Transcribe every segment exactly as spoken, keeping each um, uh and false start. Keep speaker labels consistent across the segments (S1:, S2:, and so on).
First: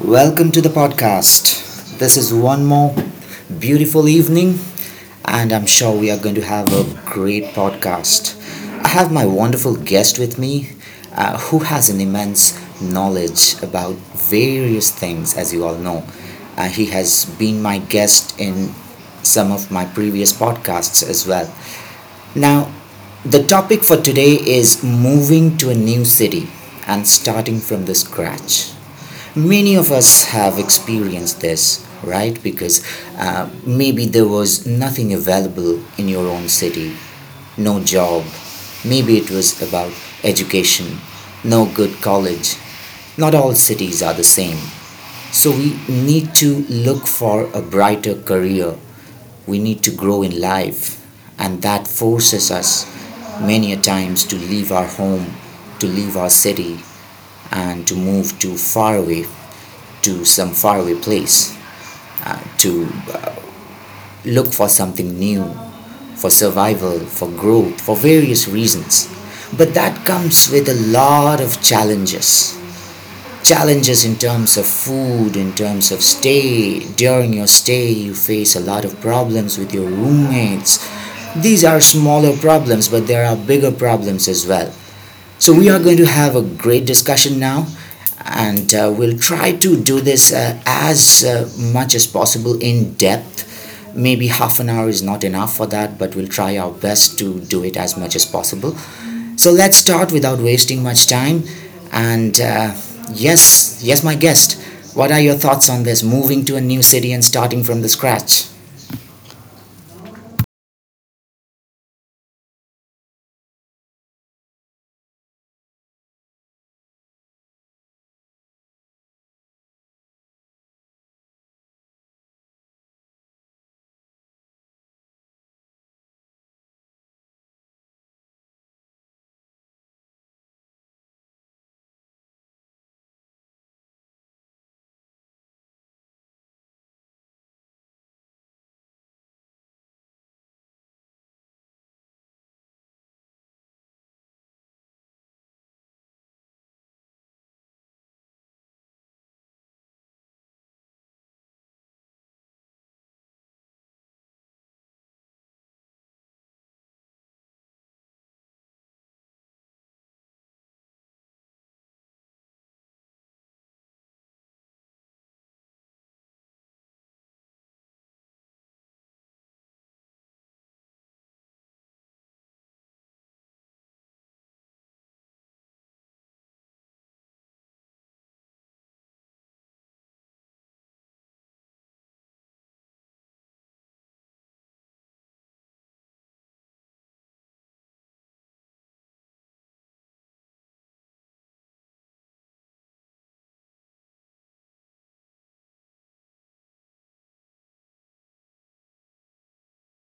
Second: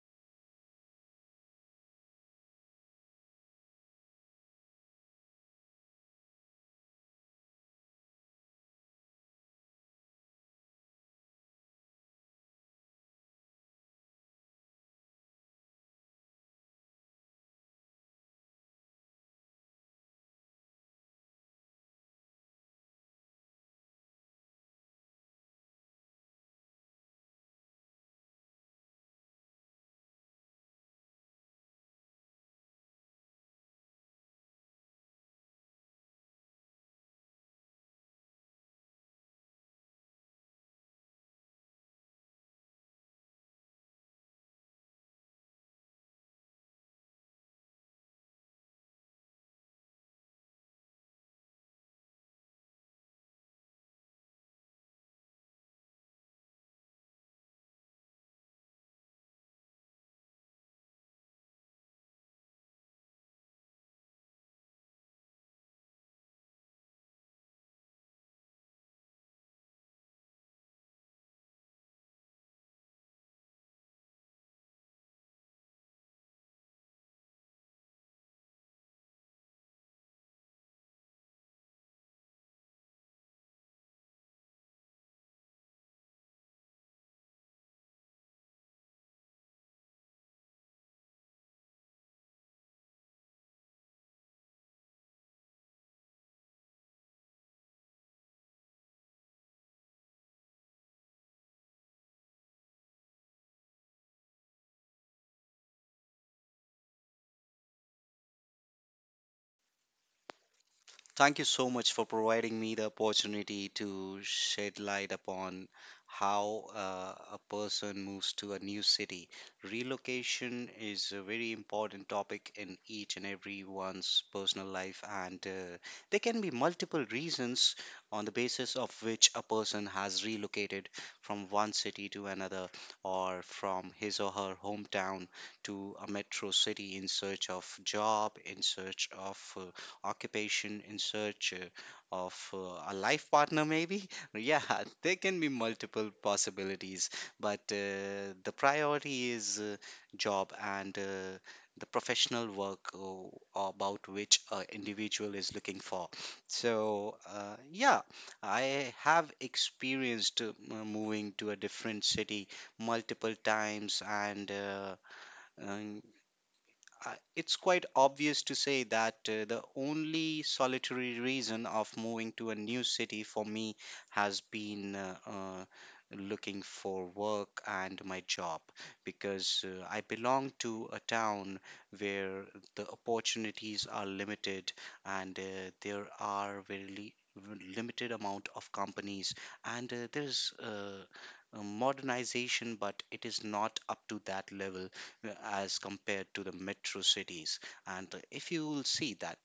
S1: Welcome to the podcast. This is one more beautiful evening, and I'm sure we are going to have a great podcast. I have my wonderful guest with me uh, who has an immense knowledge about various things, as you all know. Uh, he has been my guest in some of my previous podcasts as well. Now, the topic for today is moving to a new city and starting from the scratch. Many of us have experienced this, right? Because uh, maybe there was nothing available in your own city, no job. Maybe it was about education, no good college. Not all cities are the same. So we need to look for a brighter career. We need to grow in life. And that forces us many a times to leave our home, to leave our city, and to move to far away to some faraway place to uh, look for something new, for survival, for growth, for various reasons. But that comes with a lot of challenges. Challenges in terms of food, in terms of stay. During your stay, you face a lot of problems with your roommates. These are smaller problems, but there are bigger problems as well. So we are going to have a great discussion now, and uh, we'll try to do this uh, as uh, much as possible in depth. Maybe half an hour is not enough for that, but we'll try our best to do it as much as possible. So let's start without wasting much time. And uh, yes, yes, my guest, what are your thoughts on this moving to a new city and starting from the scratch?
S2: Thank you so much for providing me the opportunity to shed light upon how uh, a person moves to a new city. Relocation is a very important topic in each and everyone's personal life, and uh, there can be multiple reasons on the basis of which a person has relocated from one city to another, or from his or her hometown to a metro city in search of job, in search of uh, occupation, in search uh, of uh, a life partner, maybe. Yeah, there can be multiple possibilities, but uh, the priority is uh, job and uh, the professional work uh, about which an individual is looking for. So, uh, yeah, I have experienced uh, m- moving to a different city multiple times and uh, um, I- it's quite obvious to say that uh, the only solitary reason of moving to a new city for me has been uh, uh, looking for work and my job, because uh, I belong to a town where the opportunities are limited, and uh, there are very li- limited amount of companies, and uh, there's uh, a modernization but it is not up to that level uh, as compared to the metro cities. And uh, If you will see that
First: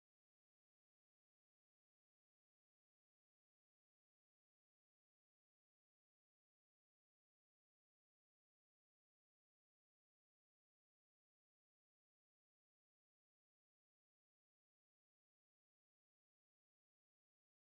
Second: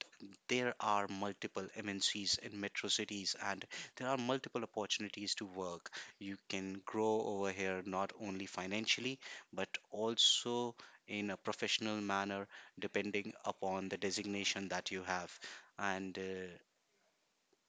S2: there are multiple M N Cs in metro cities, and there are multiple opportunities to work. You can grow over here not only financially but also in a professional manner, depending upon the designation that you have. And uh,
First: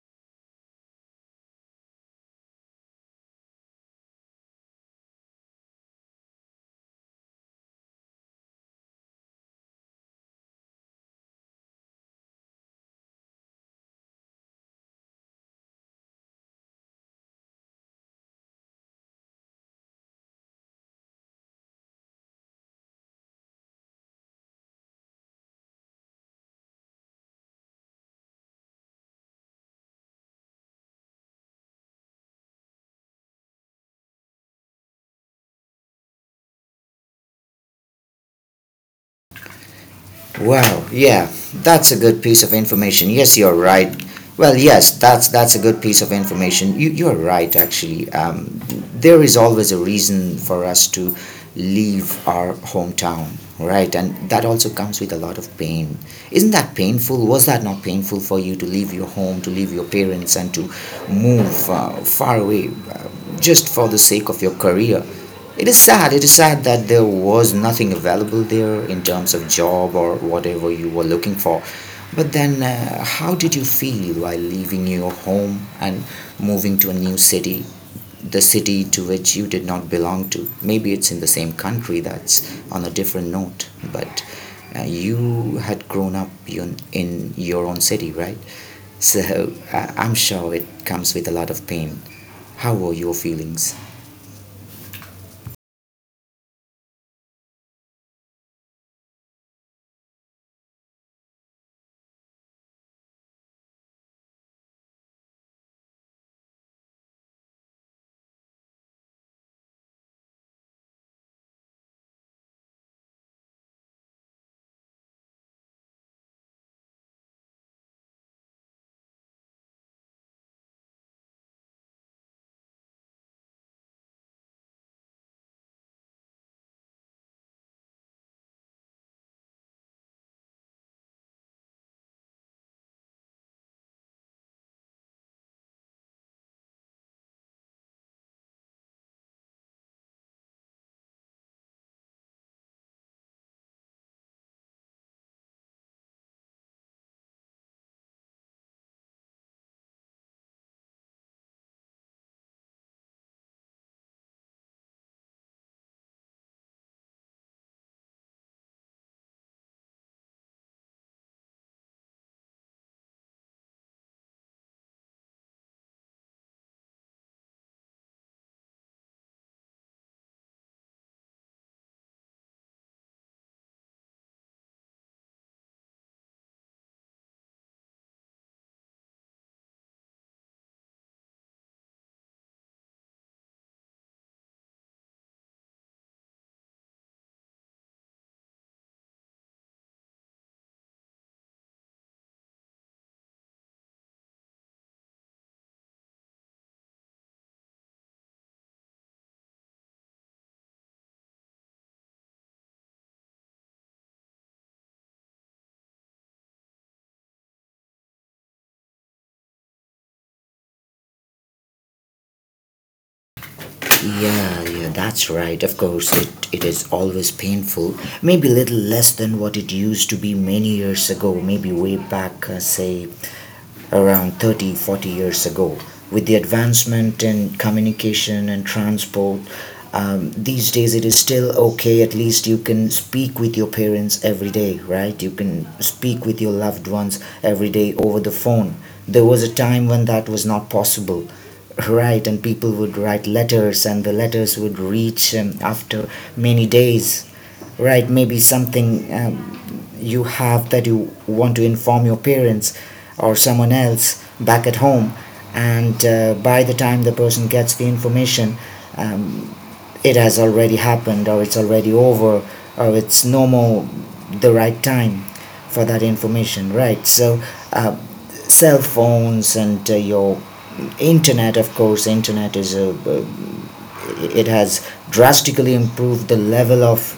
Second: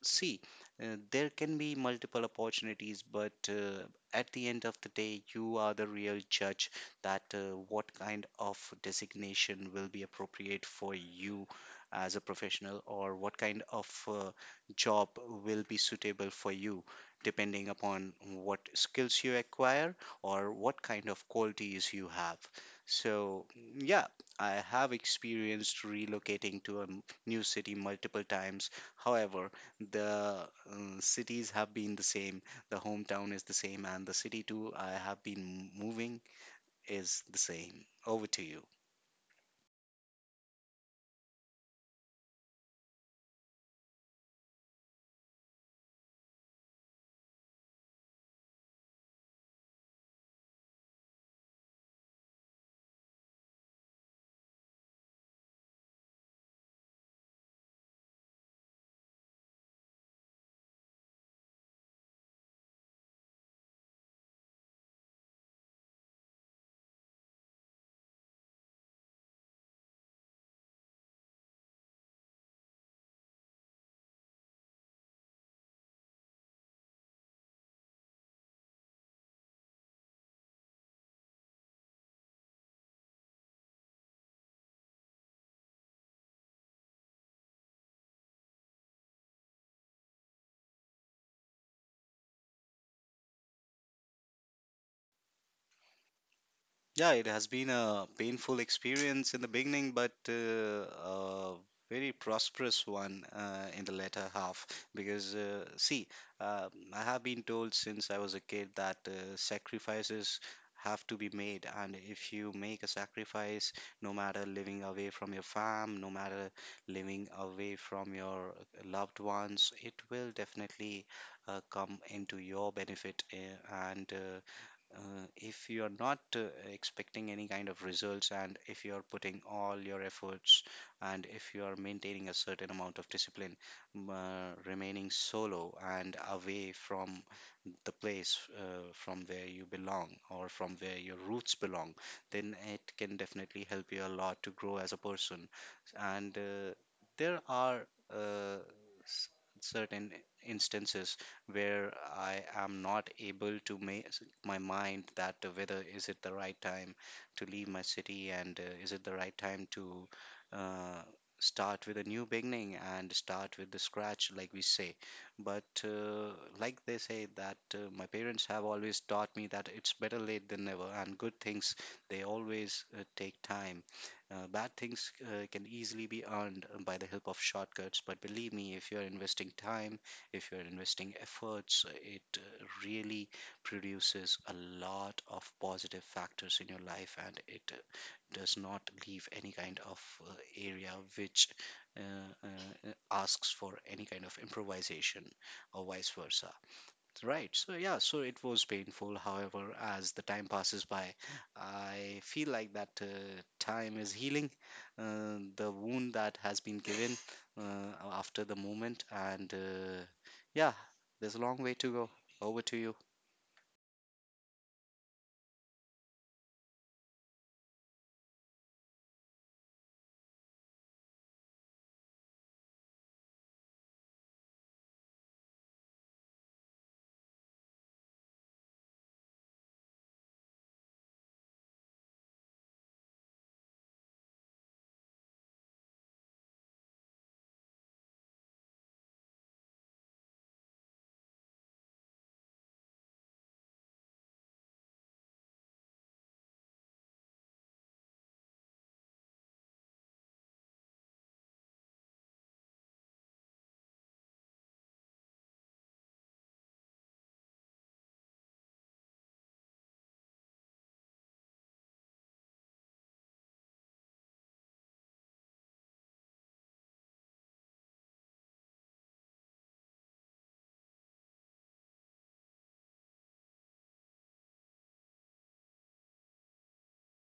S2: See, uh, there can be multiple opportunities, but uh, at the end of the day, you are the real judge that uh, what kind of designation will be appropriate for you as a professional, or what kind of uh, job will be suitable for you, depending upon what skills you acquire or what kind of qualities you have. So, yeah, I have experienced relocating to a m- new city multiple times. However, the uh, cities have been the same, the hometown is the same, and the city too I have been moving is the same. Over to you.
S1: Wow, yeah, that's a good piece of information. Yes, you're right. Well, yes, that's that's a good piece of information. You you're right actually. Um, there is always a reason for us to leave our hometown, right? And that also comes with a lot of pain. Isn't that painful? Was that not painful for you to leave your home, to leave your parents, and to move uh, far away uh, just for the sake of your career? It is sad, it is sad that there was nothing available there in terms of job or whatever you were looking for. But then, uh, how did you feel while leaving your home and moving to a new city, the city to which you did not belong to? Maybe it's in the same country, that's on a different note, but uh, you had grown up in, in your own city, right? So uh, I'm sure it comes with a lot of pain. How were your feelings?
S2: Yeah, it has been a painful experience in the beginning, but uh, a very prosperous one uh, in the latter half. Because, uh, see, um I have been told since I was a kid that uh, sacrifices have to be made. And if you make a sacrifice, no matter living away from your fam, no matter living away from your loved ones, it will definitely uh, come into your benefit. Uh, and uh, uh, If you're not uh, expecting any kind of results, and if you're putting all your efforts, and if you're maintaining a certain amount of discipline, m- uh, remaining solo and away from the place uh, from where you belong or from where your roots belong, then it can definitely help you a lot to grow as a person. And uh, there are uh, s- certain instances where I am not able to make my mind that uh, whether is it the right time to leave my city, and uh, is it the right time to uh, start with a new beginning and start with the scratch, like we say. But uh, like they say that uh, my parents have always taught me that it's better late than never, and good things, they always uh, take time. Uh, bad things uh, can easily be earned by the help of shortcuts, but believe me, if you're investing time, if you're investing efforts, it uh, really produces a lot of positive factors in your life, and it uh, does not leave any kind of uh, area which uh, uh, uh, asks for any kind of improvisation or vice versa, right? So yeah, so it was painful. However, as the time passes by, I feel like that uh, time is healing uh, the wound that has been given uh, after the moment. And uh, yeah, there's a long way to go. Over to you.
S1: Yeah, yeah, that's right. Of course, it, it is always painful. Maybe little less than what it used to be many years ago, maybe way back, uh, say, around thirty, forty years ago. With the advancement in communication and transport, um, these days it is still okay. At least you can speak with your parents every day, right? You can speak with your loved ones every day over the phone. There was a time when that was not possible, right? And people would write letters and the letters would reach um, after many days. Right, maybe something um, you have that you want to inform your parents or someone else back at home, and uh, by the time the person gets the information, it has already happened, or it's already over, or it's no more the right time for that information, right? So, uh, cell phones and uh, your internet. Of course, internet is a, uh, it has drastically improved the level of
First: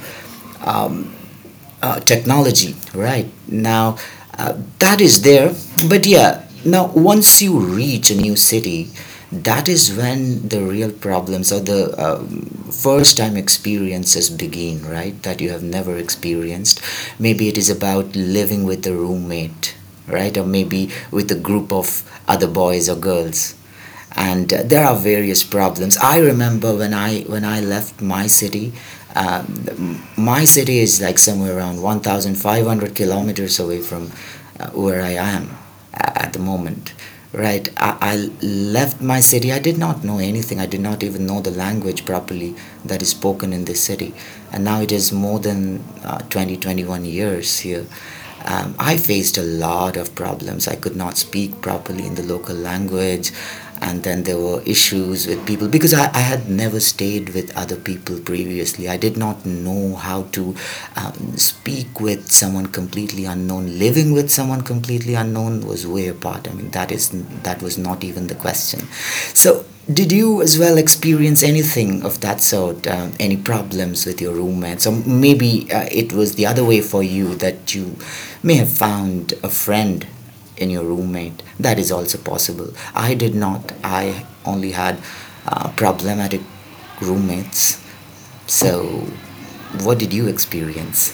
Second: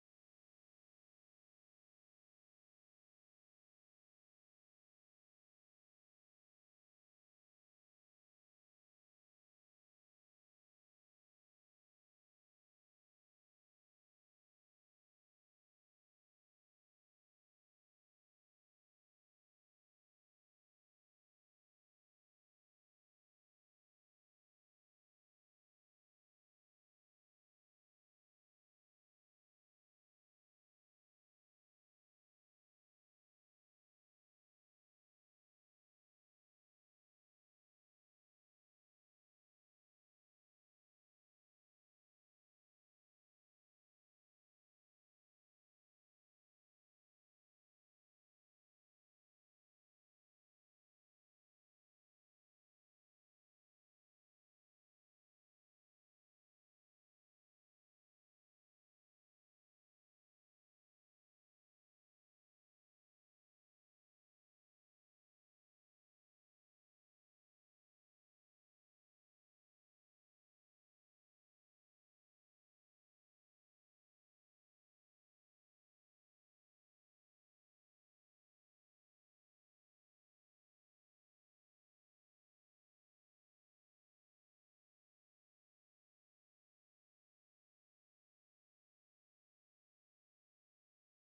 S1: uh, technology right now uh, that is there. But yeah, now once you reach a new city, that is when the real problems or the um, first time experiences begin, right, that you have never experienced. Maybe it is about living with a roommate, right, or maybe with a group of other boys or girls, and uh, there are various problems. I remember when I when I left my city. Um, my city is like somewhere around one thousand five hundred kilometers away from uh, where I am uh, at the moment, right. I, I left my city. I did not know anything. I did not even know the language properly that is spoken in this city. And now it is more than uh, twenty twenty-one years here. Um, I faced a lot of problems. I could not speak properly in the local language, and then there were issues with people because I, I had never stayed with other people previously. I did not know how to um, speak with someone completely unknown. Living with someone completely unknown was way apart. I mean, that is, that was not even the question. So, did you as well experience anything of that sort? Um, any problems with your roommates, or maybe uh, it was the other way for you that you may have found a friend in your roommate? That is also possible. I did not. I only had uh, problematic roommates. So what did you experience?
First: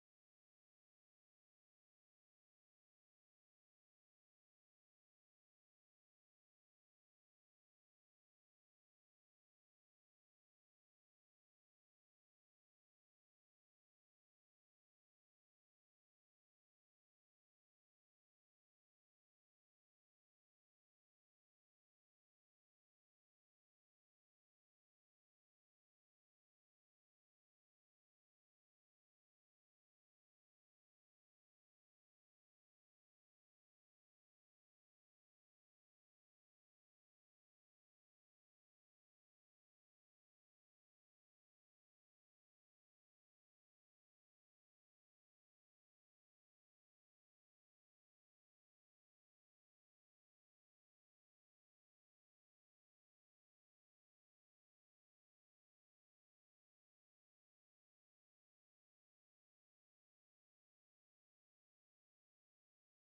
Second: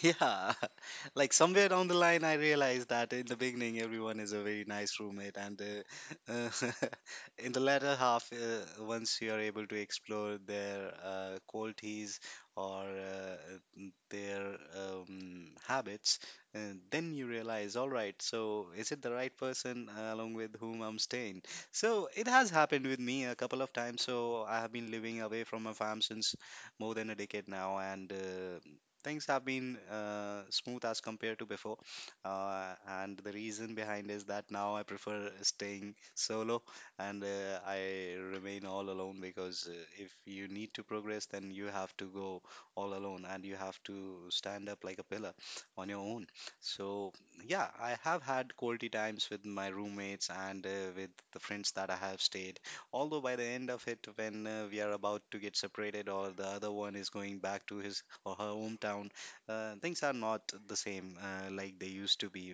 S2: Yeah, like somewhere down the line, I realized that in the beginning, everyone is a very nice roommate, and uh, uh, in the latter half, uh, once you are able to explore their uh, qualities or uh, n- their um, habits, uh, then you realize, all right, so is it the right person uh, along with whom I'm staying? So it has happened with me a couple of times. So I have been living away from my fam since more than a decade now, and uh, things have been uh, smooth as compared to before. uh, and the reason behind is that now I prefer staying solo, and uh, I remain all alone, because uh, if you need to progress, then you have to go all alone, and you have to stand up like a pillar on your own. So yeah, I have had quality times with my roommates and uh, with the friends that I have stayed. Although by the end of it, when uh, we are about to get separated or the other one is going back to his or her hometown, uh, things are not the same uh, like they used to be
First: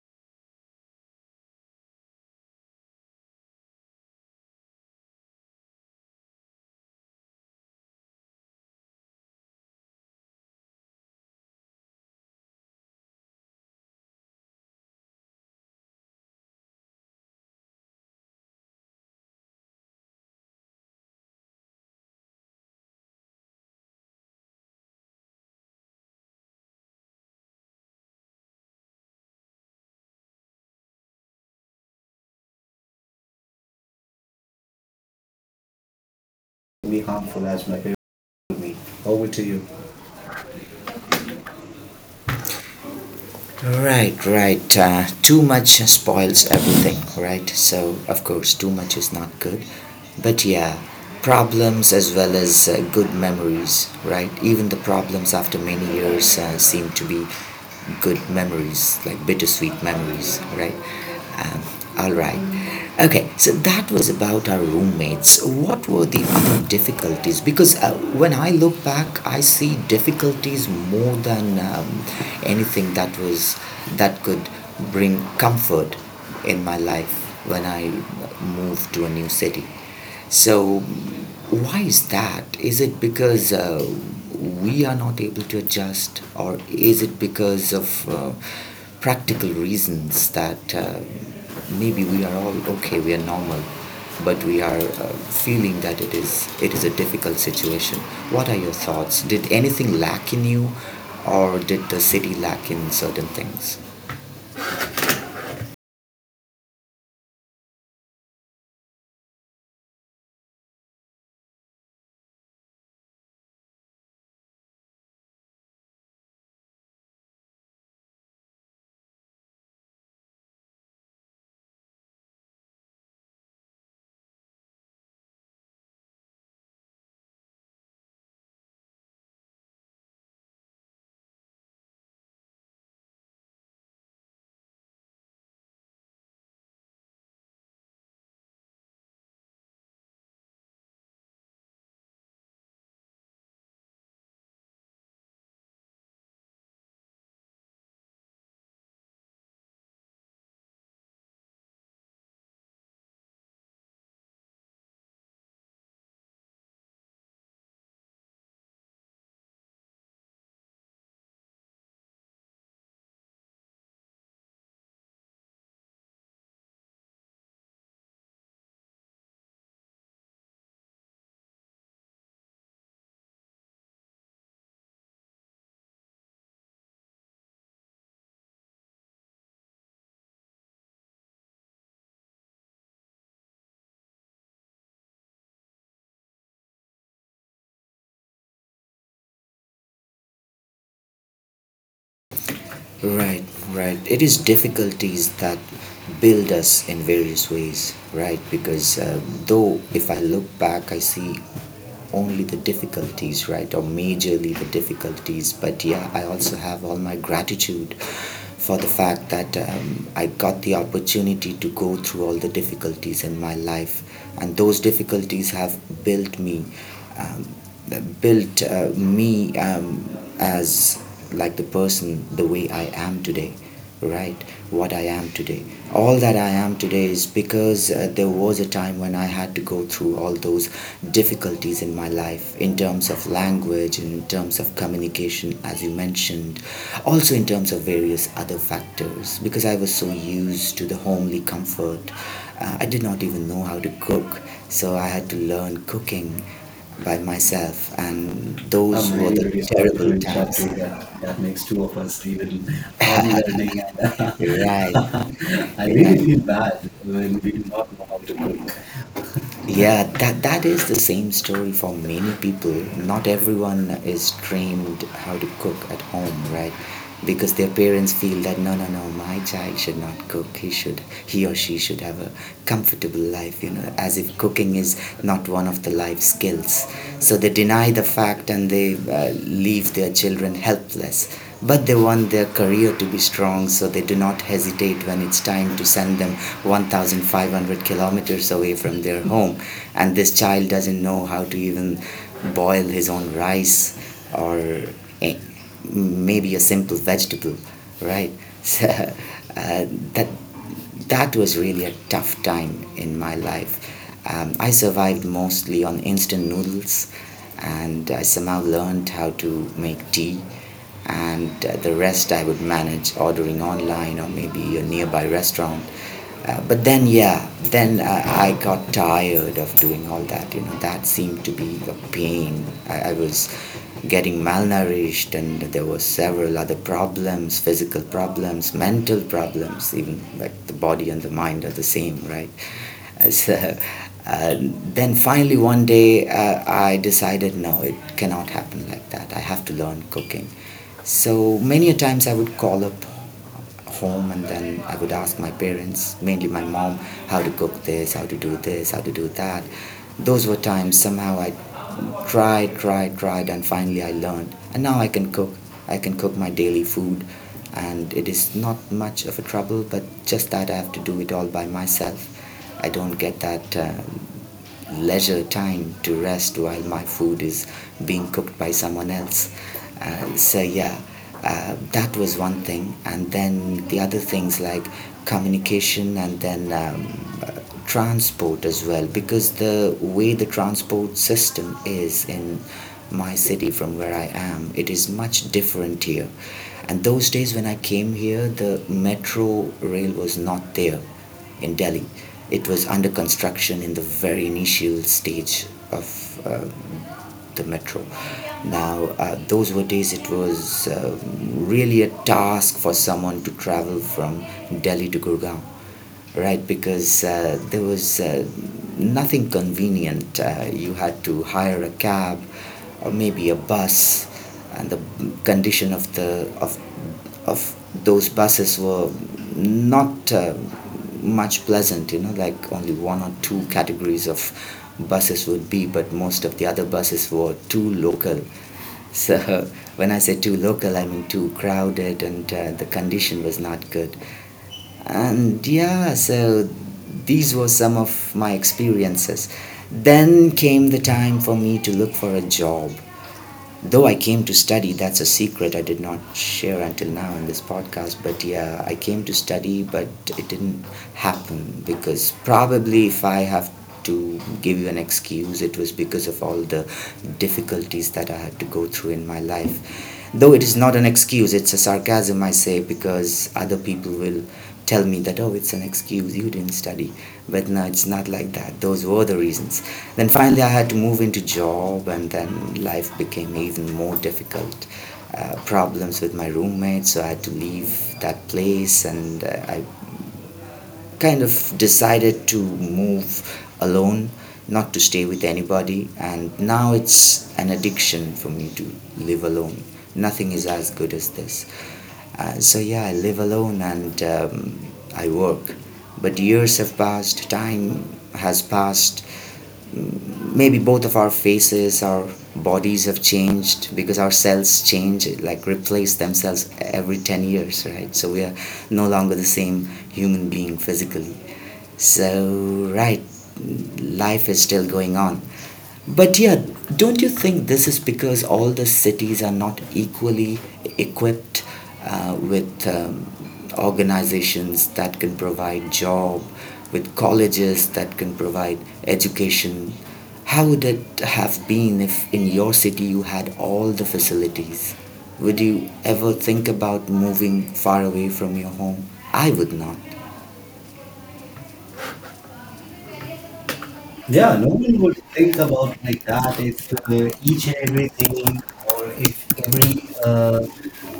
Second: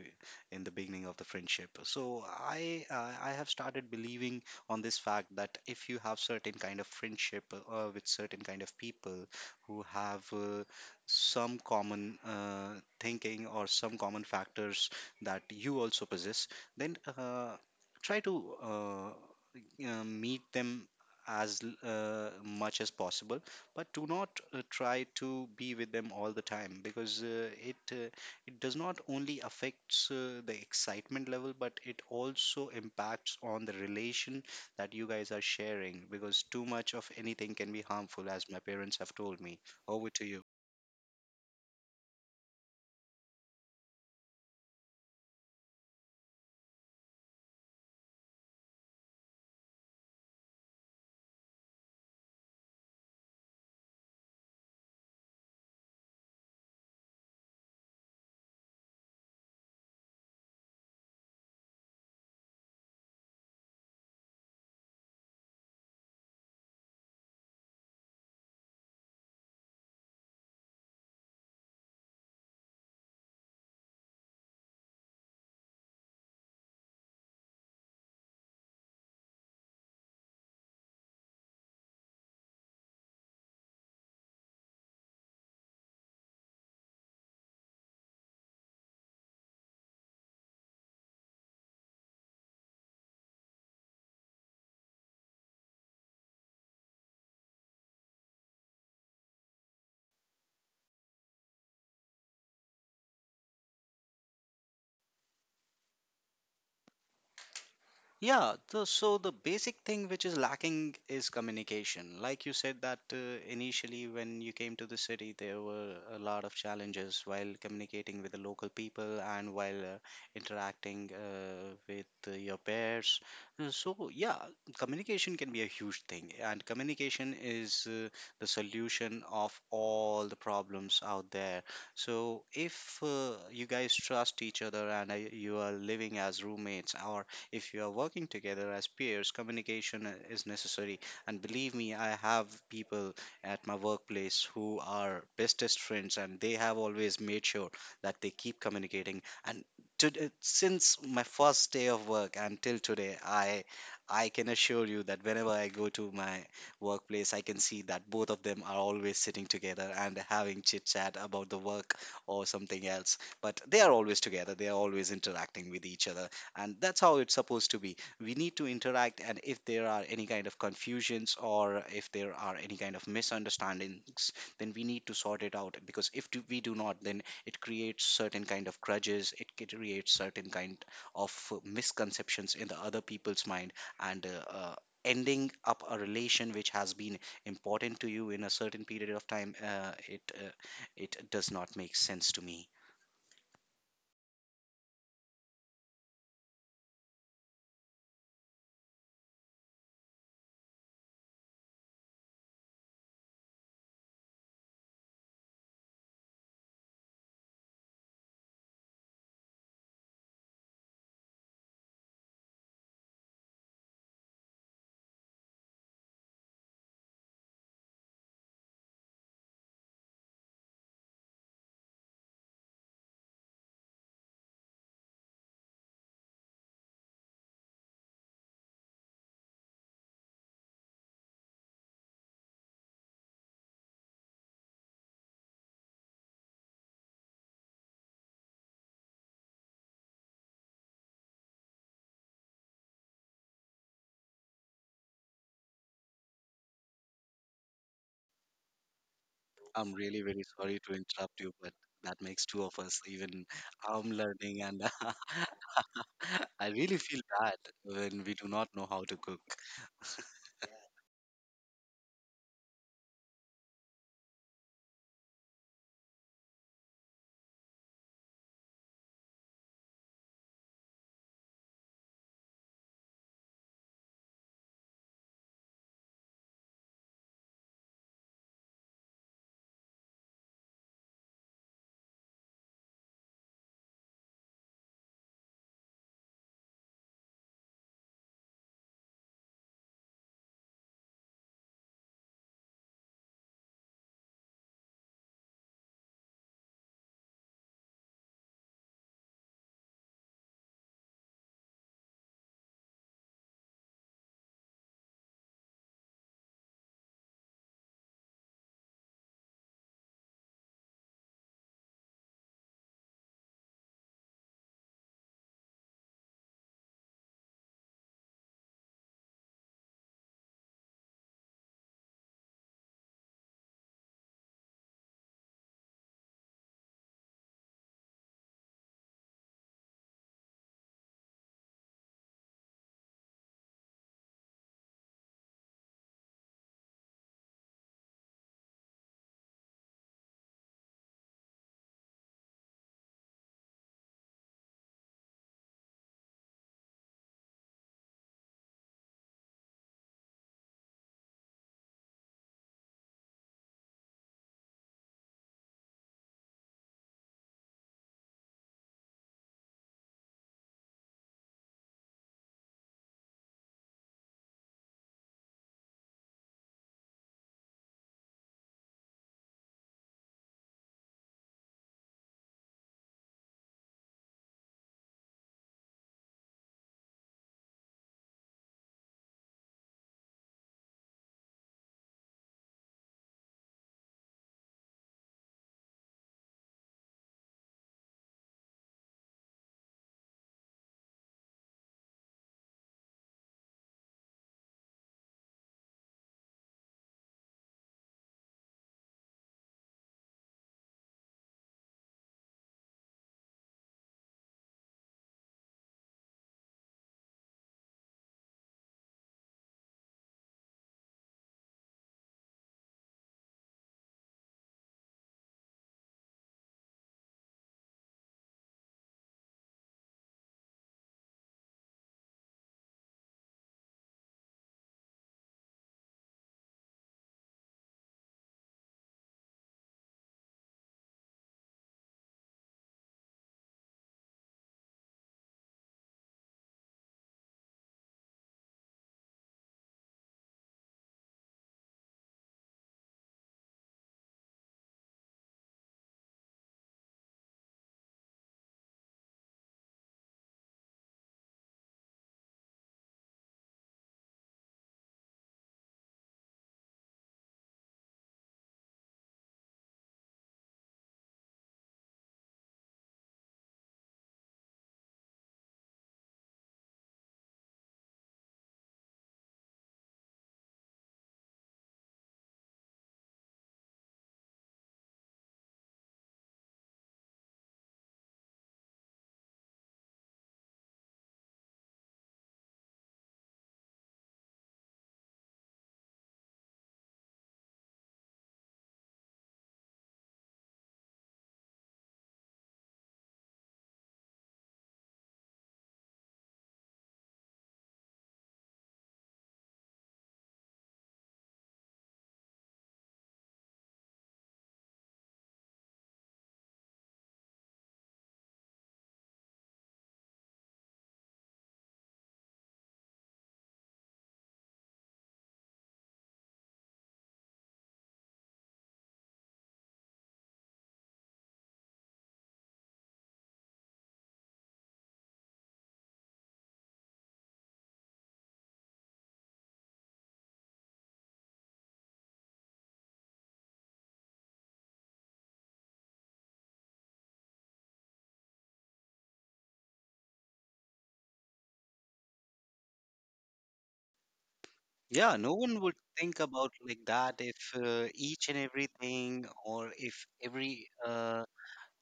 S2: in the beginning of the friendship. So I uh, I have started believing on this fact that if you have certain kind of friendship uh, with certain kind of people who have uh, some common uh, thinking or some common factors that you also possess, then uh, try to. Uh, uh, meet them as l- uh, much as possible, but do not uh, try to be with them all the time, because uh, it uh, it does not only affects uh, the excitement level, but it also impacts on the relation that you guys are sharing, because too much of anything can be harmful, as my parents have
S1: Over
S2: told
S1: to
S2: me.
S1: you.
S2: Over to you.
S1: Right, right. Uh, too much spoils everything, right? So of course too much is not good. But yeah, problems as well as uh, good memories, right? Even the problems after many years uh, seem to be good memories, like bittersweet memories, right? Um, all right. Okay, so that was about our roommates. What were the other difficulties? Because uh, when I look back, I see difficulties more than um, anything that was, that could bring comfort in my life when I moved to a new city. So, why is that? Is it because uh, we are not able to adjust, or is it because of uh, practical reasons that uh, maybe we are all okay, we are normal, but we are uh, feeling that it is it is a difficult situation? What are your thoughts? Did anything lack in you, or did the city lack in certain things?
S2: Yeah, the, so the basic thing which is lacking is communication. Like you said that uh, initially when you came to the city, there were a lot of challenges while communicating with the local people and while uh, interacting uh, with uh, your peers. Uh, So yeah, communication can be a huge thing, and communication is uh, the solution of all the problems out there. So if uh, you guys trust each other, and uh, you are living as roommates, or if you are working together as peers, communication uh, is necessary. And believe me, I have people at my workplace who are bestest friends, and they have always made sure that they keep communicating. And to, uh, since my first day of work until today, I I can assure you that whenever I go to my workplace, I can see that both of them are always sitting together and having chit chat about the work or something else. But they are always together, they are always interacting with each other, and that's how it's supposed to be. We need to interact, and if there are any kind of confusions or if there are any kind of misunderstandings, then we need to sort it out, because if do, we do not, then it creates certain kind of grudges, it c- creates certain kind of misconceptions in the other people's mind, and uh, uh, ending up a relation which has been important to you in a certain period of time, uh, it uh, it does not make sense to me.
S1: Right, right. It is difficulties that build us in various ways, right? Because uh, though if I look back, I see only the difficulties, right? Or majorly the difficulties. But yeah, I also have all my gratitude for the fact that um, I got the opportunity to go through all the difficulties in my life. And those difficulties have built me, um, built uh, me um, as like the person, the way I am today, right? What I am today. All that I am today is because uh, there was a time when I had to go through all those difficulties in my life in terms of language, in terms of communication, as you mentioned, also in terms of various other factors because I was so used to the homely comfort. Uh, I did not even know how to cook, so I had to learn cooking by myself, and those
S2: I'm
S1: I'm were really,
S2: really
S1: the really
S2: very
S1: sorry to
S2: sorry
S1: terrible
S2: to
S1: interrupt times.
S2: interrupt you,
S1: You.
S2: but
S1: That
S2: that
S1: that makes
S2: makes
S1: two
S2: two
S1: of
S2: of us.
S1: us
S2: Even
S1: even
S2: I'm learning,
S1: formulating.
S2: and
S1: Right, And I
S2: I
S1: really
S2: really
S1: right.
S2: feel
S1: feel
S2: bad
S1: bad when
S2: when
S1: we
S2: we
S1: do
S2: do not
S1: not
S2: know
S1: know how
S2: how
S1: to
S2: to cook.
S1: cook. Yeah, that that is the same story for many people. Not everyone is trained how to cook at home, right? Because their parents feel that no, no, no, my child should not cook. He should, he or she should have a comfortable life, you know, as if cooking is not one of the life skills. So they deny the fact and they uh, leave their children helpless, but they want their career to be strong, so they do not hesitate when it's time to send them one thousand five hundred kilometers away from their home, and this child doesn't know how to even boil his own rice, or eh, maybe a simple vegetable, right? So, uh, that that was really a tough time in my life. Um, I survived mostly on instant noodles, and I somehow learned how to make tea. And uh, the rest I would manage ordering online or maybe a nearby restaurant. Uh, but then, yeah, then uh, I got tired of doing all that. You know, that seemed to be a pain. I, I was getting malnourished, and there were several other problems, physical problems, mental problems, even like the body and the mind are the same, right? Uh, So, uh, then finally, one day, uh, I decided no, it cannot happen like that. I have to learn cooking. So, many a times I would call up home and then I would ask my parents, mainly my mom, how to cook this, how to do this, how to do that. Those were times somehow I tried, tried, tried, and finally I learned. And now I can cook. I can cook my daily food, and it is not much of a trouble, but just that I have to do it all by myself. I don't get that um leisure time to rest while my food is being cooked by someone else. Uh, so yeah, uh, that was one thing, and then the other things like communication and then um, uh, transport as well, because the way the transport system is in my city from where I am, it is much different here. And those days when I came here, the metro rail was not there in Delhi. It was under construction in the very initial stage of um the metro. Now, uh, those were days it was um really a task for someone to travel from Delhi to Gurgaon, right? Because uh, there was uh, nothing convenient. Uh, you had to hire a cab or maybe a bus, and the condition of the of of those buses were not uh, much pleasant, you know, like only one or two categories of buses would be, but most of the other buses were too local. So when I say too local, I mean too crowded, and uh, the condition was not good. And yeah, so these were some of my experiences. Then came the time for me to look for a job, though I came to study. That's a secret I did not share until now in this podcast. But yeah, I came to study, but it didn't happen because probably if I have to give you an excuse, it was because of all the difficulties that I had to go through in my life. Though it is not an excuse, it's a sarcasm I say because other people will tell me that, oh, it's an excuse, you didn't study. But no, it's not like that. Those were the reasons. Then finally, I had to move into job, and then life became even more difficult. Uh, problems with my roommate, so I had to leave that place, and uh, I kind of decided to move alone, not to stay with anybody, and now it's an addiction for me to live alone. Nothing is as good as this. Uh, so yeah, I live alone and um, I work. But years have passed, time has passed, maybe both of our faces our bodies have changed because our cells change like replace themselves every ten years, right? So we are no longer the same human being physically, so right, life is still going on, but yeah, don't you think this is because all the cities are not equally equipped uh, with um, organizations that can provide job, with colleges that can provide education? How would it have been if in your city you had all the facilities? Would you ever think about moving far away from your home? I would not.
S2: Yeah,
S1: Yeah, no
S2: no
S1: one
S2: one would
S1: would think
S2: think about
S1: about
S2: like
S1: like
S2: that
S1: that if
S2: if uh,
S1: uh,
S2: each
S1: each
S2: and
S1: and everything
S2: everything,
S1: or
S2: or
S1: if
S2: if
S1: every
S2: every uh,
S1: uh,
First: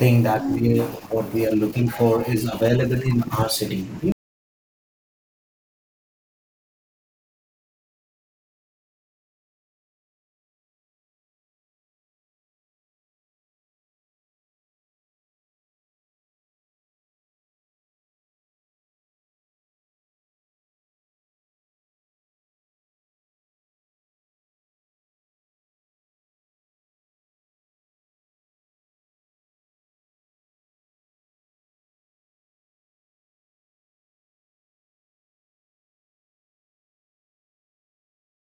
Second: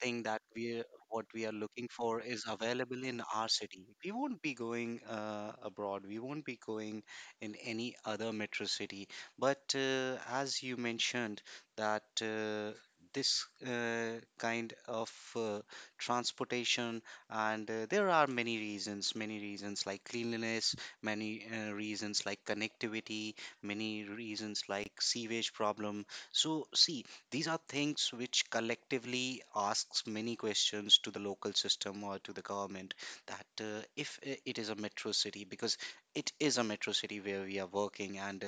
S2: thing that
S1: that we
S2: we, what
S1: what
S2: we
S1: we
S2: are
S1: are
S2: looking
S1: looking
S2: for
S1: for
S2: is
S1: is available
S2: available
S1: in
S2: in our
S1: our
S2: city.
S1: city.
S2: We won't be going uh, abroad. We won't be going in any other metro city. But uh, as you mentioned that uh, this uh, kind of uh, transportation and uh, there are many reasons, many reasons like cleanliness, many uh, reasons like connectivity, many reasons like sewage problem. So see, these are things which collectively asks many questions to the local system or to the government that uh, if I- it is a metro city, because it is a metro city where we are working, and uh,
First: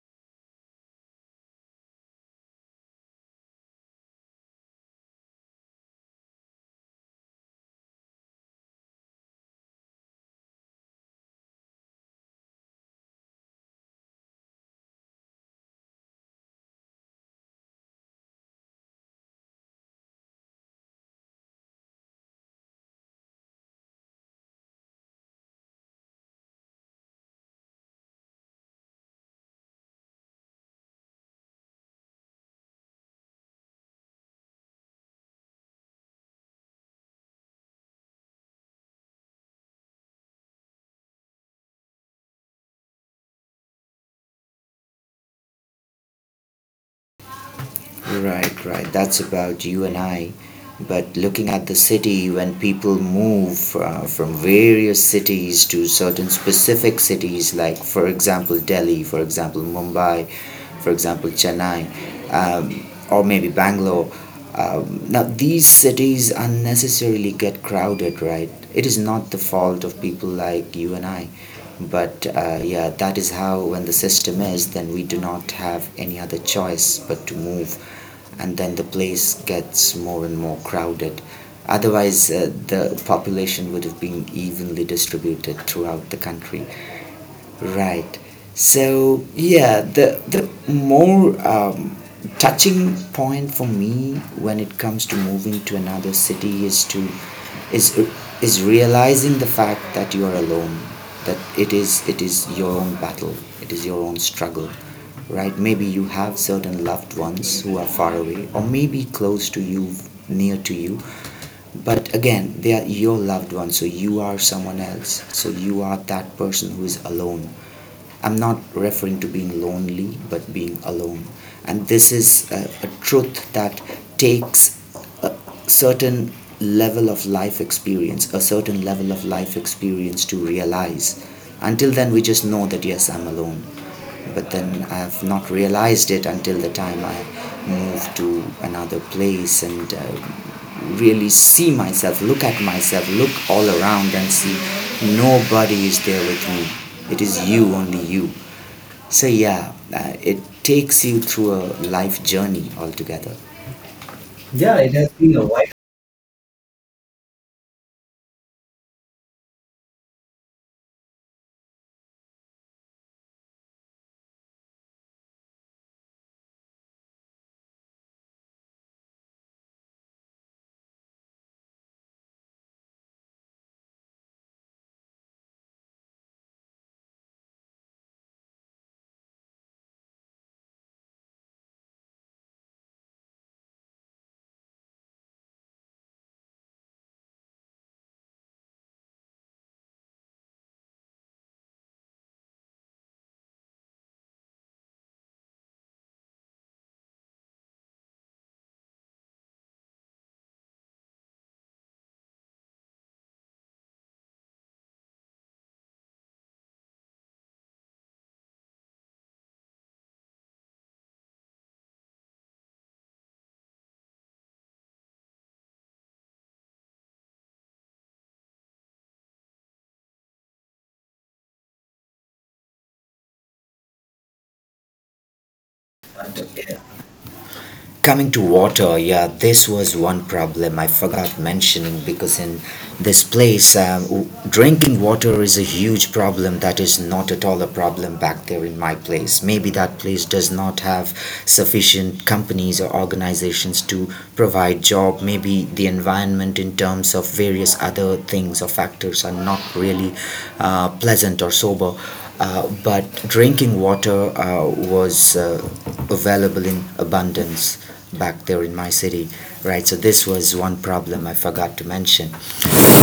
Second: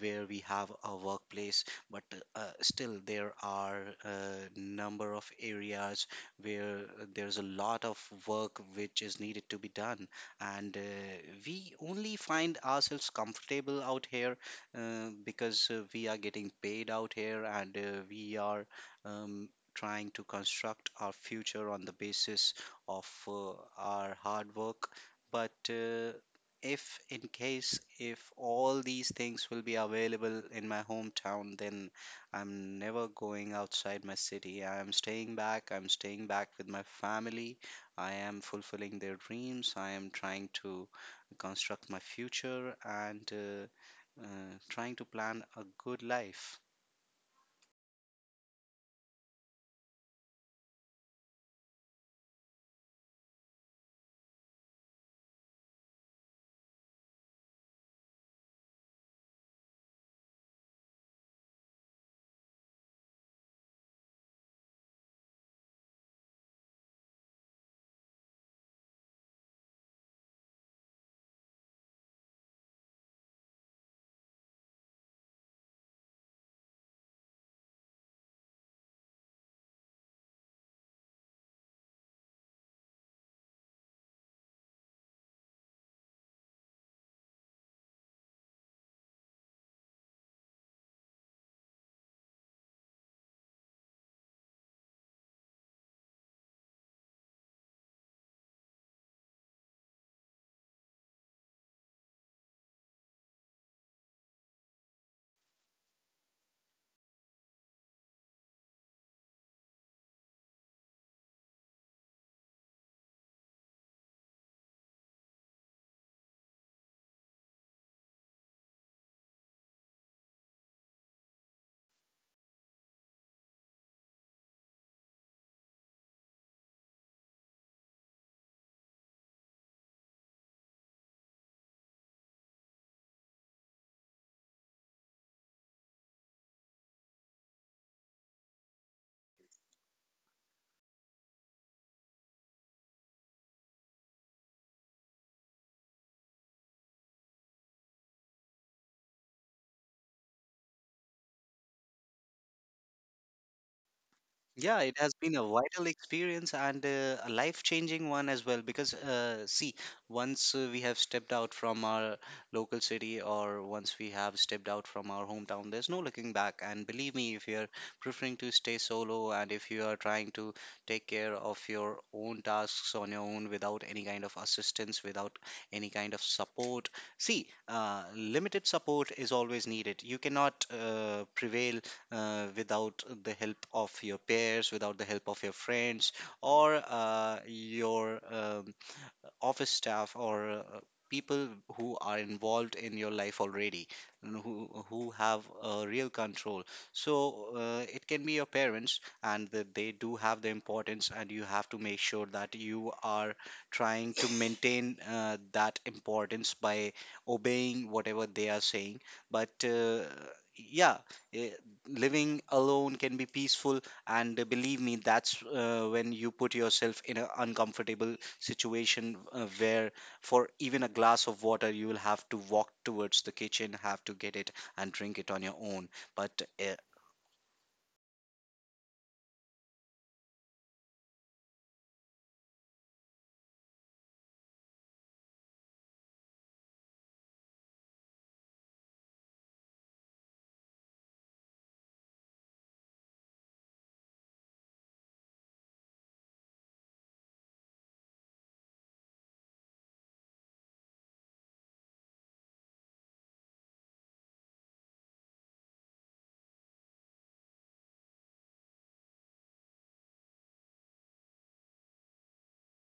S2: where we have a workplace, but uh, uh, still there are a number of areas where there's a lot of work which is needed to be done, and uh, we only find ourselves comfortable out here, uh, because uh, we are getting paid out here, and uh, we are um, trying to construct our future on the basis of uh, our hard work. But uh, if, in case, if all these things will be available in my hometown, then I'm never going outside my city. I'm staying back. I'm staying back with my family. I am fulfilling their dreams. I am trying to construct my future, and uh, uh, trying to plan a good life.
S1: Right, right. That's about you and I. But looking at the city, when people move uh, from various cities to certain specific cities, like for example Delhi, for example Mumbai, for example Chennai, um, or maybe Bangalore. Um, now these cities unnecessarily get crowded, right? It is not the fault of people like you and I, but uh, yeah, that is how when the system is, then we do not have any other choice but to move, and then the place gets more and more crowded. Otherwise, uh, the population would have been evenly distributed throughout the country. Right. So yeah, the the more um, touching point for me when it comes to moving to another city is to is is realizing the fact that you are alone, that it is it is your own battle, it is your own struggle, right? Maybe you have certain loved ones who are far away, or maybe close to you, near to you, but again, they are your loved ones, so you are someone else. So you are that person who is alone. I'm not referring to being lonely, but being alone. And this is a, a truth that takes a certain level of life experience, a certain level of life experience to realize. Until then, we just know that yes, I'm alone, but then I've not realized it until the time I move to another place and uh, really see myself, look at myself, look all around and see nobody is there with me. It is you, only you. So, yeah, uh, it takes you through a life journey altogether.
S2: Yeah,
S1: Yeah,
S2: it
S1: it
S2: has
S1: has
S2: been a
S1: been a
S2: vital experience and uh, a life-changing one as well. Because, uh, see, once uh, we have stepped out from our local city, or once we have stepped out from our hometown, there's no looking back. And believe me, if you're preferring to stay solo, and if you are trying to take care of your own tasks on your own without any kind of assistance, without any kind of support, see, uh, limited support is always needed. You cannot uh, prevail uh, without the help of your peers, without the help of your friends, or uh, your um, office staff, or uh, people who are involved in your life already, and who who have a real control. So uh, it can be your parents, and that they do have the importance, and you have to make sure that you are trying to maintain uh, that importance by obeying whatever they are saying. but uh, yeah eh, Living alone can be peaceful, and uh, believe me, that's uh, when you put yourself in an uncomfortable situation, uh, where for even a glass of water you will have to walk towards the kitchen, have to get it and drink it on your own. But uh,
S1: while. Coming to water, yeah, this was one problem I forgot mentioning because in this place, um, w- drinking water is a huge problem that is not at all a problem back there in my place. Maybe that place does not have sufficient companies or organizations to provide job, maybe the environment in terms of various other things or factors are not really uh, pleasant or sober, uh, but drinking water uh, was uh, available in abundance back there in my city, right? So this was one problem I forgot to mention.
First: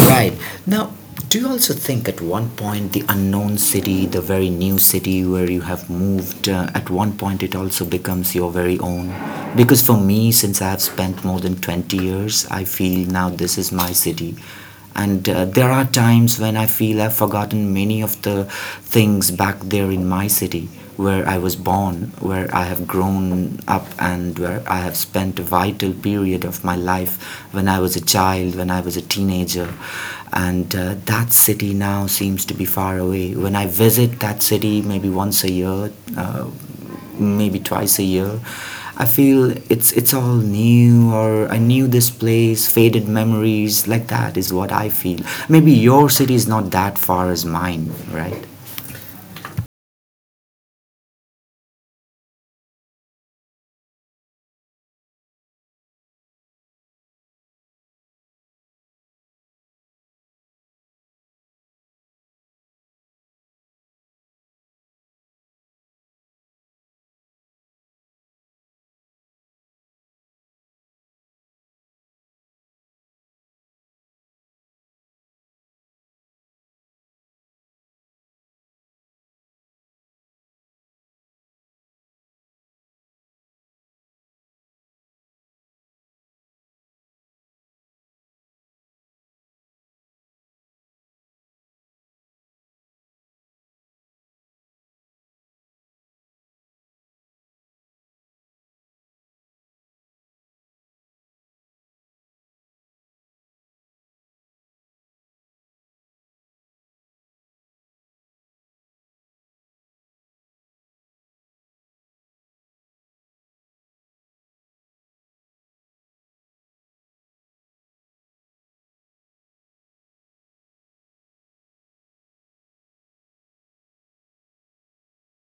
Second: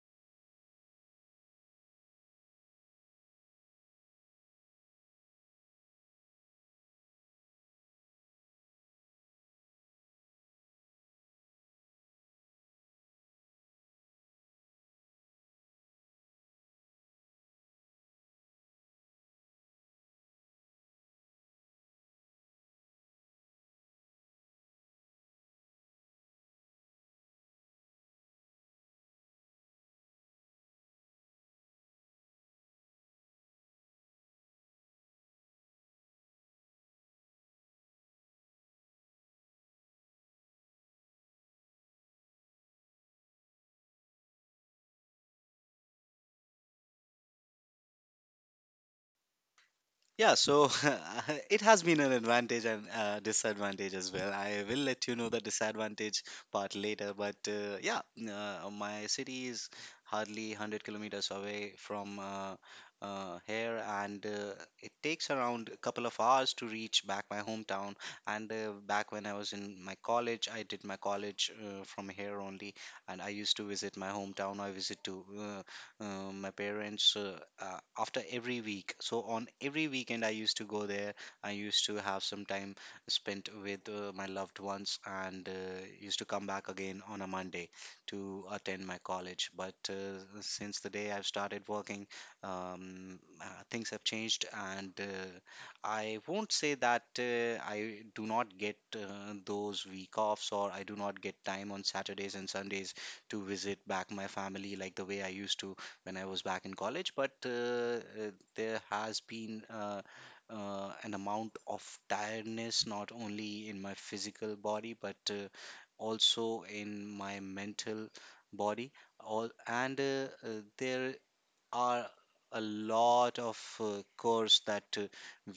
S1: Right. Now, do you also think at one point the unknown city, the very new city where you have moved, uh, at one point it also becomes your very own? Because for me, since I have spent more than twenty years, I feel now this is my city. And uh, there are times when I feel I've forgotten many of the things back there in my city where I was born, where I have grown up, and where I have spent a vital period of my life when I was a child, when I was a teenager. And uh, that city now seems to be far away. When I visit that city, maybe once a year, uh, maybe twice a year, I feel it's it's all new, or I knew this place, faded memories, like that is what I feel. Maybe your city is not that far as mine, right?
S2: Yeah, so it has been an advantage and uh, disadvantage as well. I will let you know the disadvantage part later, but uh, yeah, uh, my city is hardly one hundred kilometers away from uh, uh, here, and uh, it takes around a couple of hours to reach back my hometown. And uh, back when I was in my college, I did my college uh, from here only, and I used to visit my hometown. I visit to uh, uh, my parents uh, uh, after every week. So on every weekend, I used to go there. I used to have some time spent with uh, my loved ones, and uh, used to come back again on a Monday to attend my college. But uh, since the day I've started working, um, uh, things have changed, and uh, I won't say that uh, I do not get uh, those week offs, or I do not get time on Saturdays and Sundays to visit back my family like the way I used to when I was back in college. But uh, uh, there has been uh, uh, an amount of tiredness, not only in my physical body, but uh, also in my mental body all, and uh, uh, there are a lot of uh, chores that uh,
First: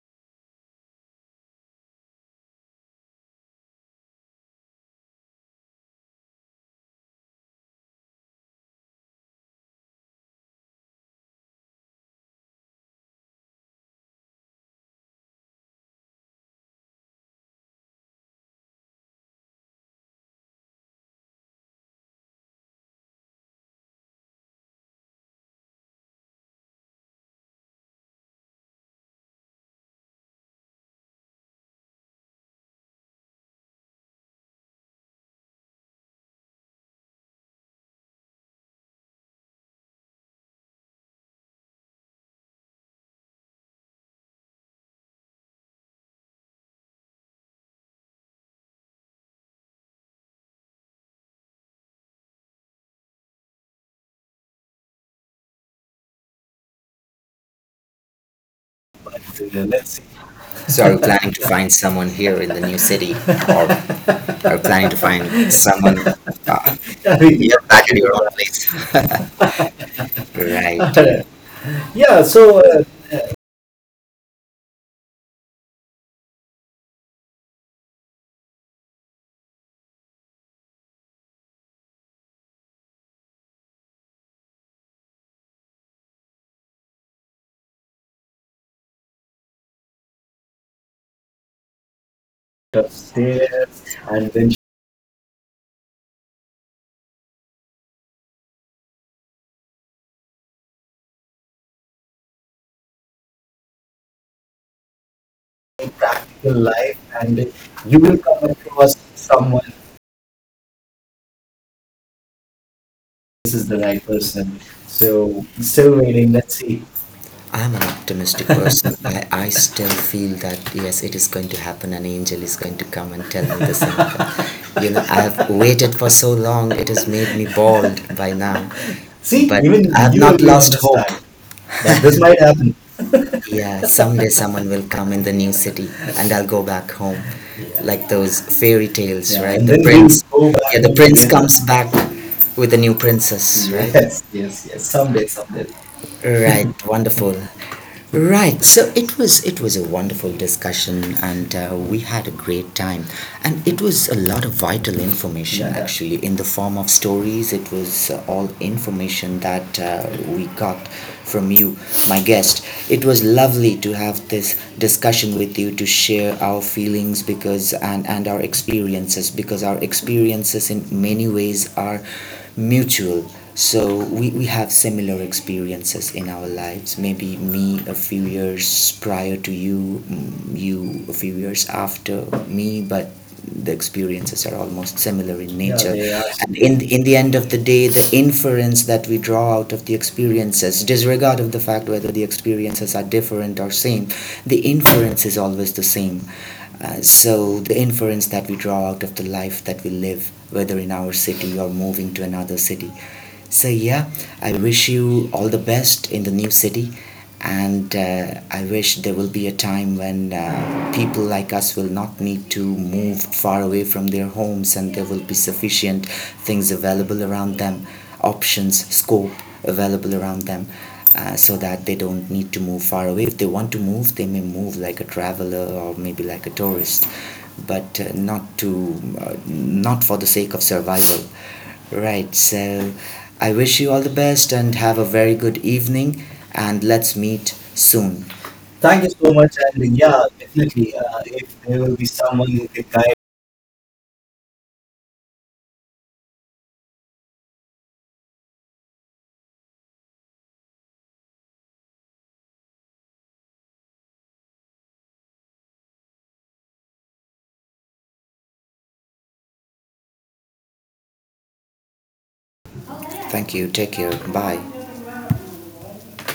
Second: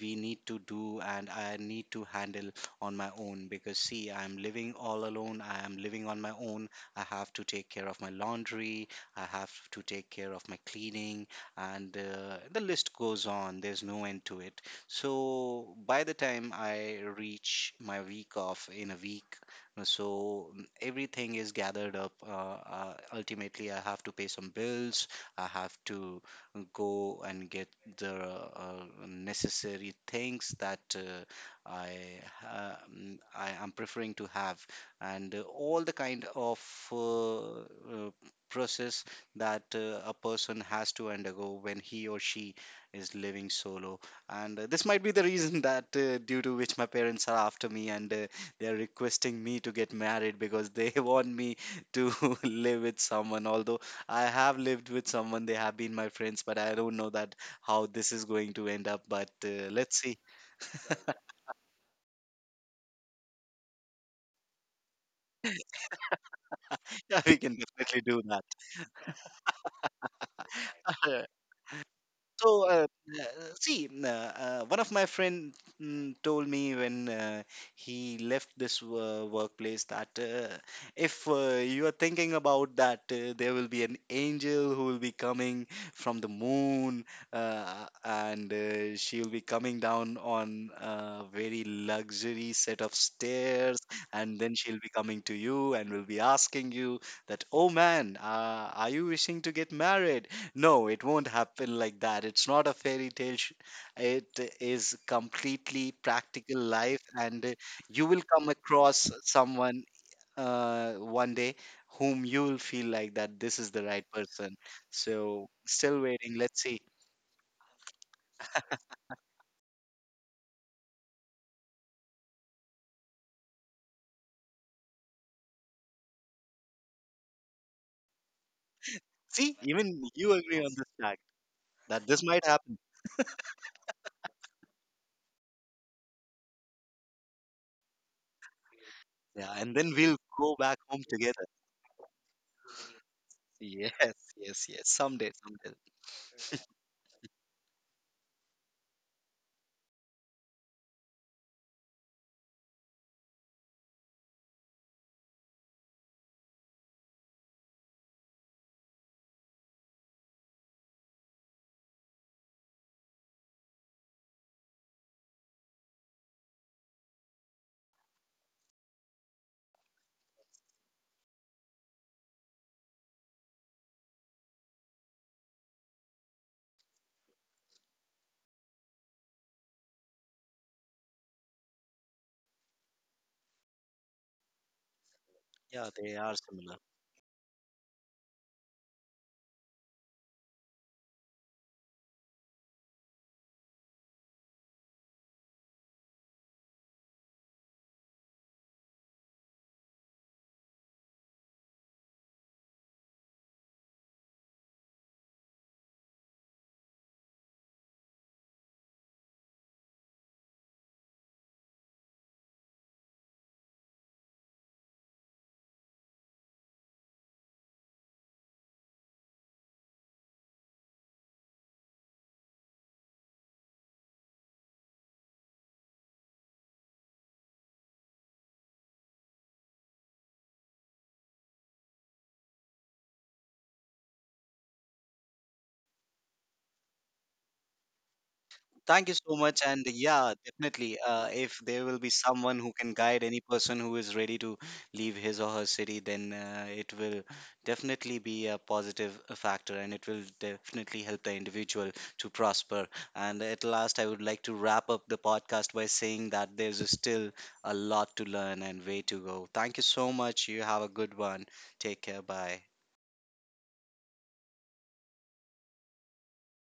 S2: we need to do and I need to handle on my own. Because see, I'm living all alone, I am living on my own. I have to take care of my laundry, I have to take care of my cleaning, and uh, the list goes on. There's no end to it. So by the time I reach my week off in a week, uh, so everything is gathered up. Uh, uh, ultimately, I have to pay some bills, I have to go and get the uh, necessary things that uh, I ha- mm, I am preferring to have, and uh, all the kind of uh, uh, process that uh, a person has to undergo when he or she is living solo. And uh, this might be the reason that uh, due to which my parents are after me, and uh, they are requesting me to get married because they want me to live with someone. Although I have lived with someone, they have been my friends, but I don't know that how this is going to end up. But uh,
S1: Uh,
S2: let's
S1: let's see.
S2: see.
S1: So are you planning to find someone here in the new city, or are you planning to find someone? Uh,
S2: Yeah, we can
S1: you back
S2: definitely
S1: in
S2: do
S1: your own
S2: that.
S1: place, right? Yeah,
S2: So,
S1: so
S2: uh,
S1: uh,
S2: uh, see, n- uh, one of my friend mm, told me, when uh, he left this uh, workplace, that uh, if uh, you are thinking about that, uh, there will be an angel who will be coming from the moon, uh, and uh, she will be coming down on a very luxury set of stairs,
S1: upstairs
S2: and
S1: and
S2: then
S1: then to
S2: she'll be coming to you and will be asking you that, oh man, uh, are you wishing to get married? No, it won't happen like that. It's not a fairy tale. sh- It is completely practical
S1: practical
S2: life,
S1: life,
S2: and
S1: and
S2: uh, you
S1: you
S2: will
S1: will
S2: come
S1: come across
S2: across
S1: someone.
S2: someone uh, one day whom you will feel like that this
S1: This
S2: is
S1: is
S2: the
S1: the
S2: right
S1: right
S2: person.
S1: person.
S2: So,
S1: So
S2: still
S1: still
S2: waiting.
S1: waiting. Let's
S2: Let's see.
S1: see. I'm an optimistic person. I, I still feel that yes, it is going to happen. An angel is going to come and tell me this. And that. You know, I have waited for so long. It has made me bald by now. See,
S2: See,
S1: but even
S2: even
S1: I have you
S2: you
S1: not will
S2: agree on
S1: lost
S2: this
S1: hope.
S2: fact
S1: Understand that
S2: that this
S1: this might
S2: might happen.
S1: happen. Yeah, someday someone will come in the new city and I'll go back home. Yeah. Like those fairy tales, yeah,
S2: Yeah,
S1: right? And
S2: and
S1: the then
S2: then
S1: we'll
S2: we'll
S1: prince,
S2: go
S1: go back
S2: back
S1: yeah, the
S2: home
S1: and prince end
S2: together.
S1: comes back with a new princess, right?
S2: Yes,
S1: Yes,
S2: yes,
S1: yes,
S2: yes.
S1: yes.
S2: Someday,
S1: Someday, someday.
S2: someday.
S1: Right, wonderful. Right. So it was it was a wonderful discussion, and uh, we had a great time. And it was a lot of vital information, yeah, actually, in the form of stories. It was uh, all information that uh, we got from you, my guest. It was lovely to have this discussion with you to share our feelings because and and our experiences, because our experiences in many ways are mutual, so we, we have similar experiences in our lives, maybe me a few years prior to you, mm, you a few years after me, but the experiences are almost similar in yeah,
S2: Yeah,
S1: nature
S2: they
S1: they are
S2: are
S1: and similar.
S2: similar.
S1: In similar. In the end of the day the inference that we draw out of the experiences disregard of the fact whether the experiences are different or same, the inference is always the same. Uh, so the inference that we draw out of the life that we live whether in our city or moving to another city, so, yeah, I wish you all the best in the new city. And uh, I wish there will be a time when uh, people like us will not need to move far away from their homes and there will be sufficient things available around them, options, scope available around them. Uh, so that they don't need to move far away. If they want to move, they may move like a traveler or maybe like a tourist, but uh, not to uh, not for the sake of survival. Right, so I wish you all the best and have a very good evening, and let's meet soon.
S2: Thank
S1: Thank
S2: you
S1: you
S2: so
S1: so
S2: much.
S1: much.
S2: And
S1: And yeah,
S2: yeah, definitely.
S1: definitely, uh,
S2: Uh, if
S1: if
S2: there
S1: there
S2: will
S1: will
S2: be
S1: be someone
S2: someone who
S1: who
S2: can
S1: could guide.
S2: guide any person who is ready to leave his or her city, then uh, it will definitely be a positive uh, factor, and it will definitely help the individual to prosper. And at last, I would like to wrap up the podcast by saying that there's still a lot to learn and way to go. Thank you so much. You have a good one. Take care. Bye.
S1: Thank you, take care, bye.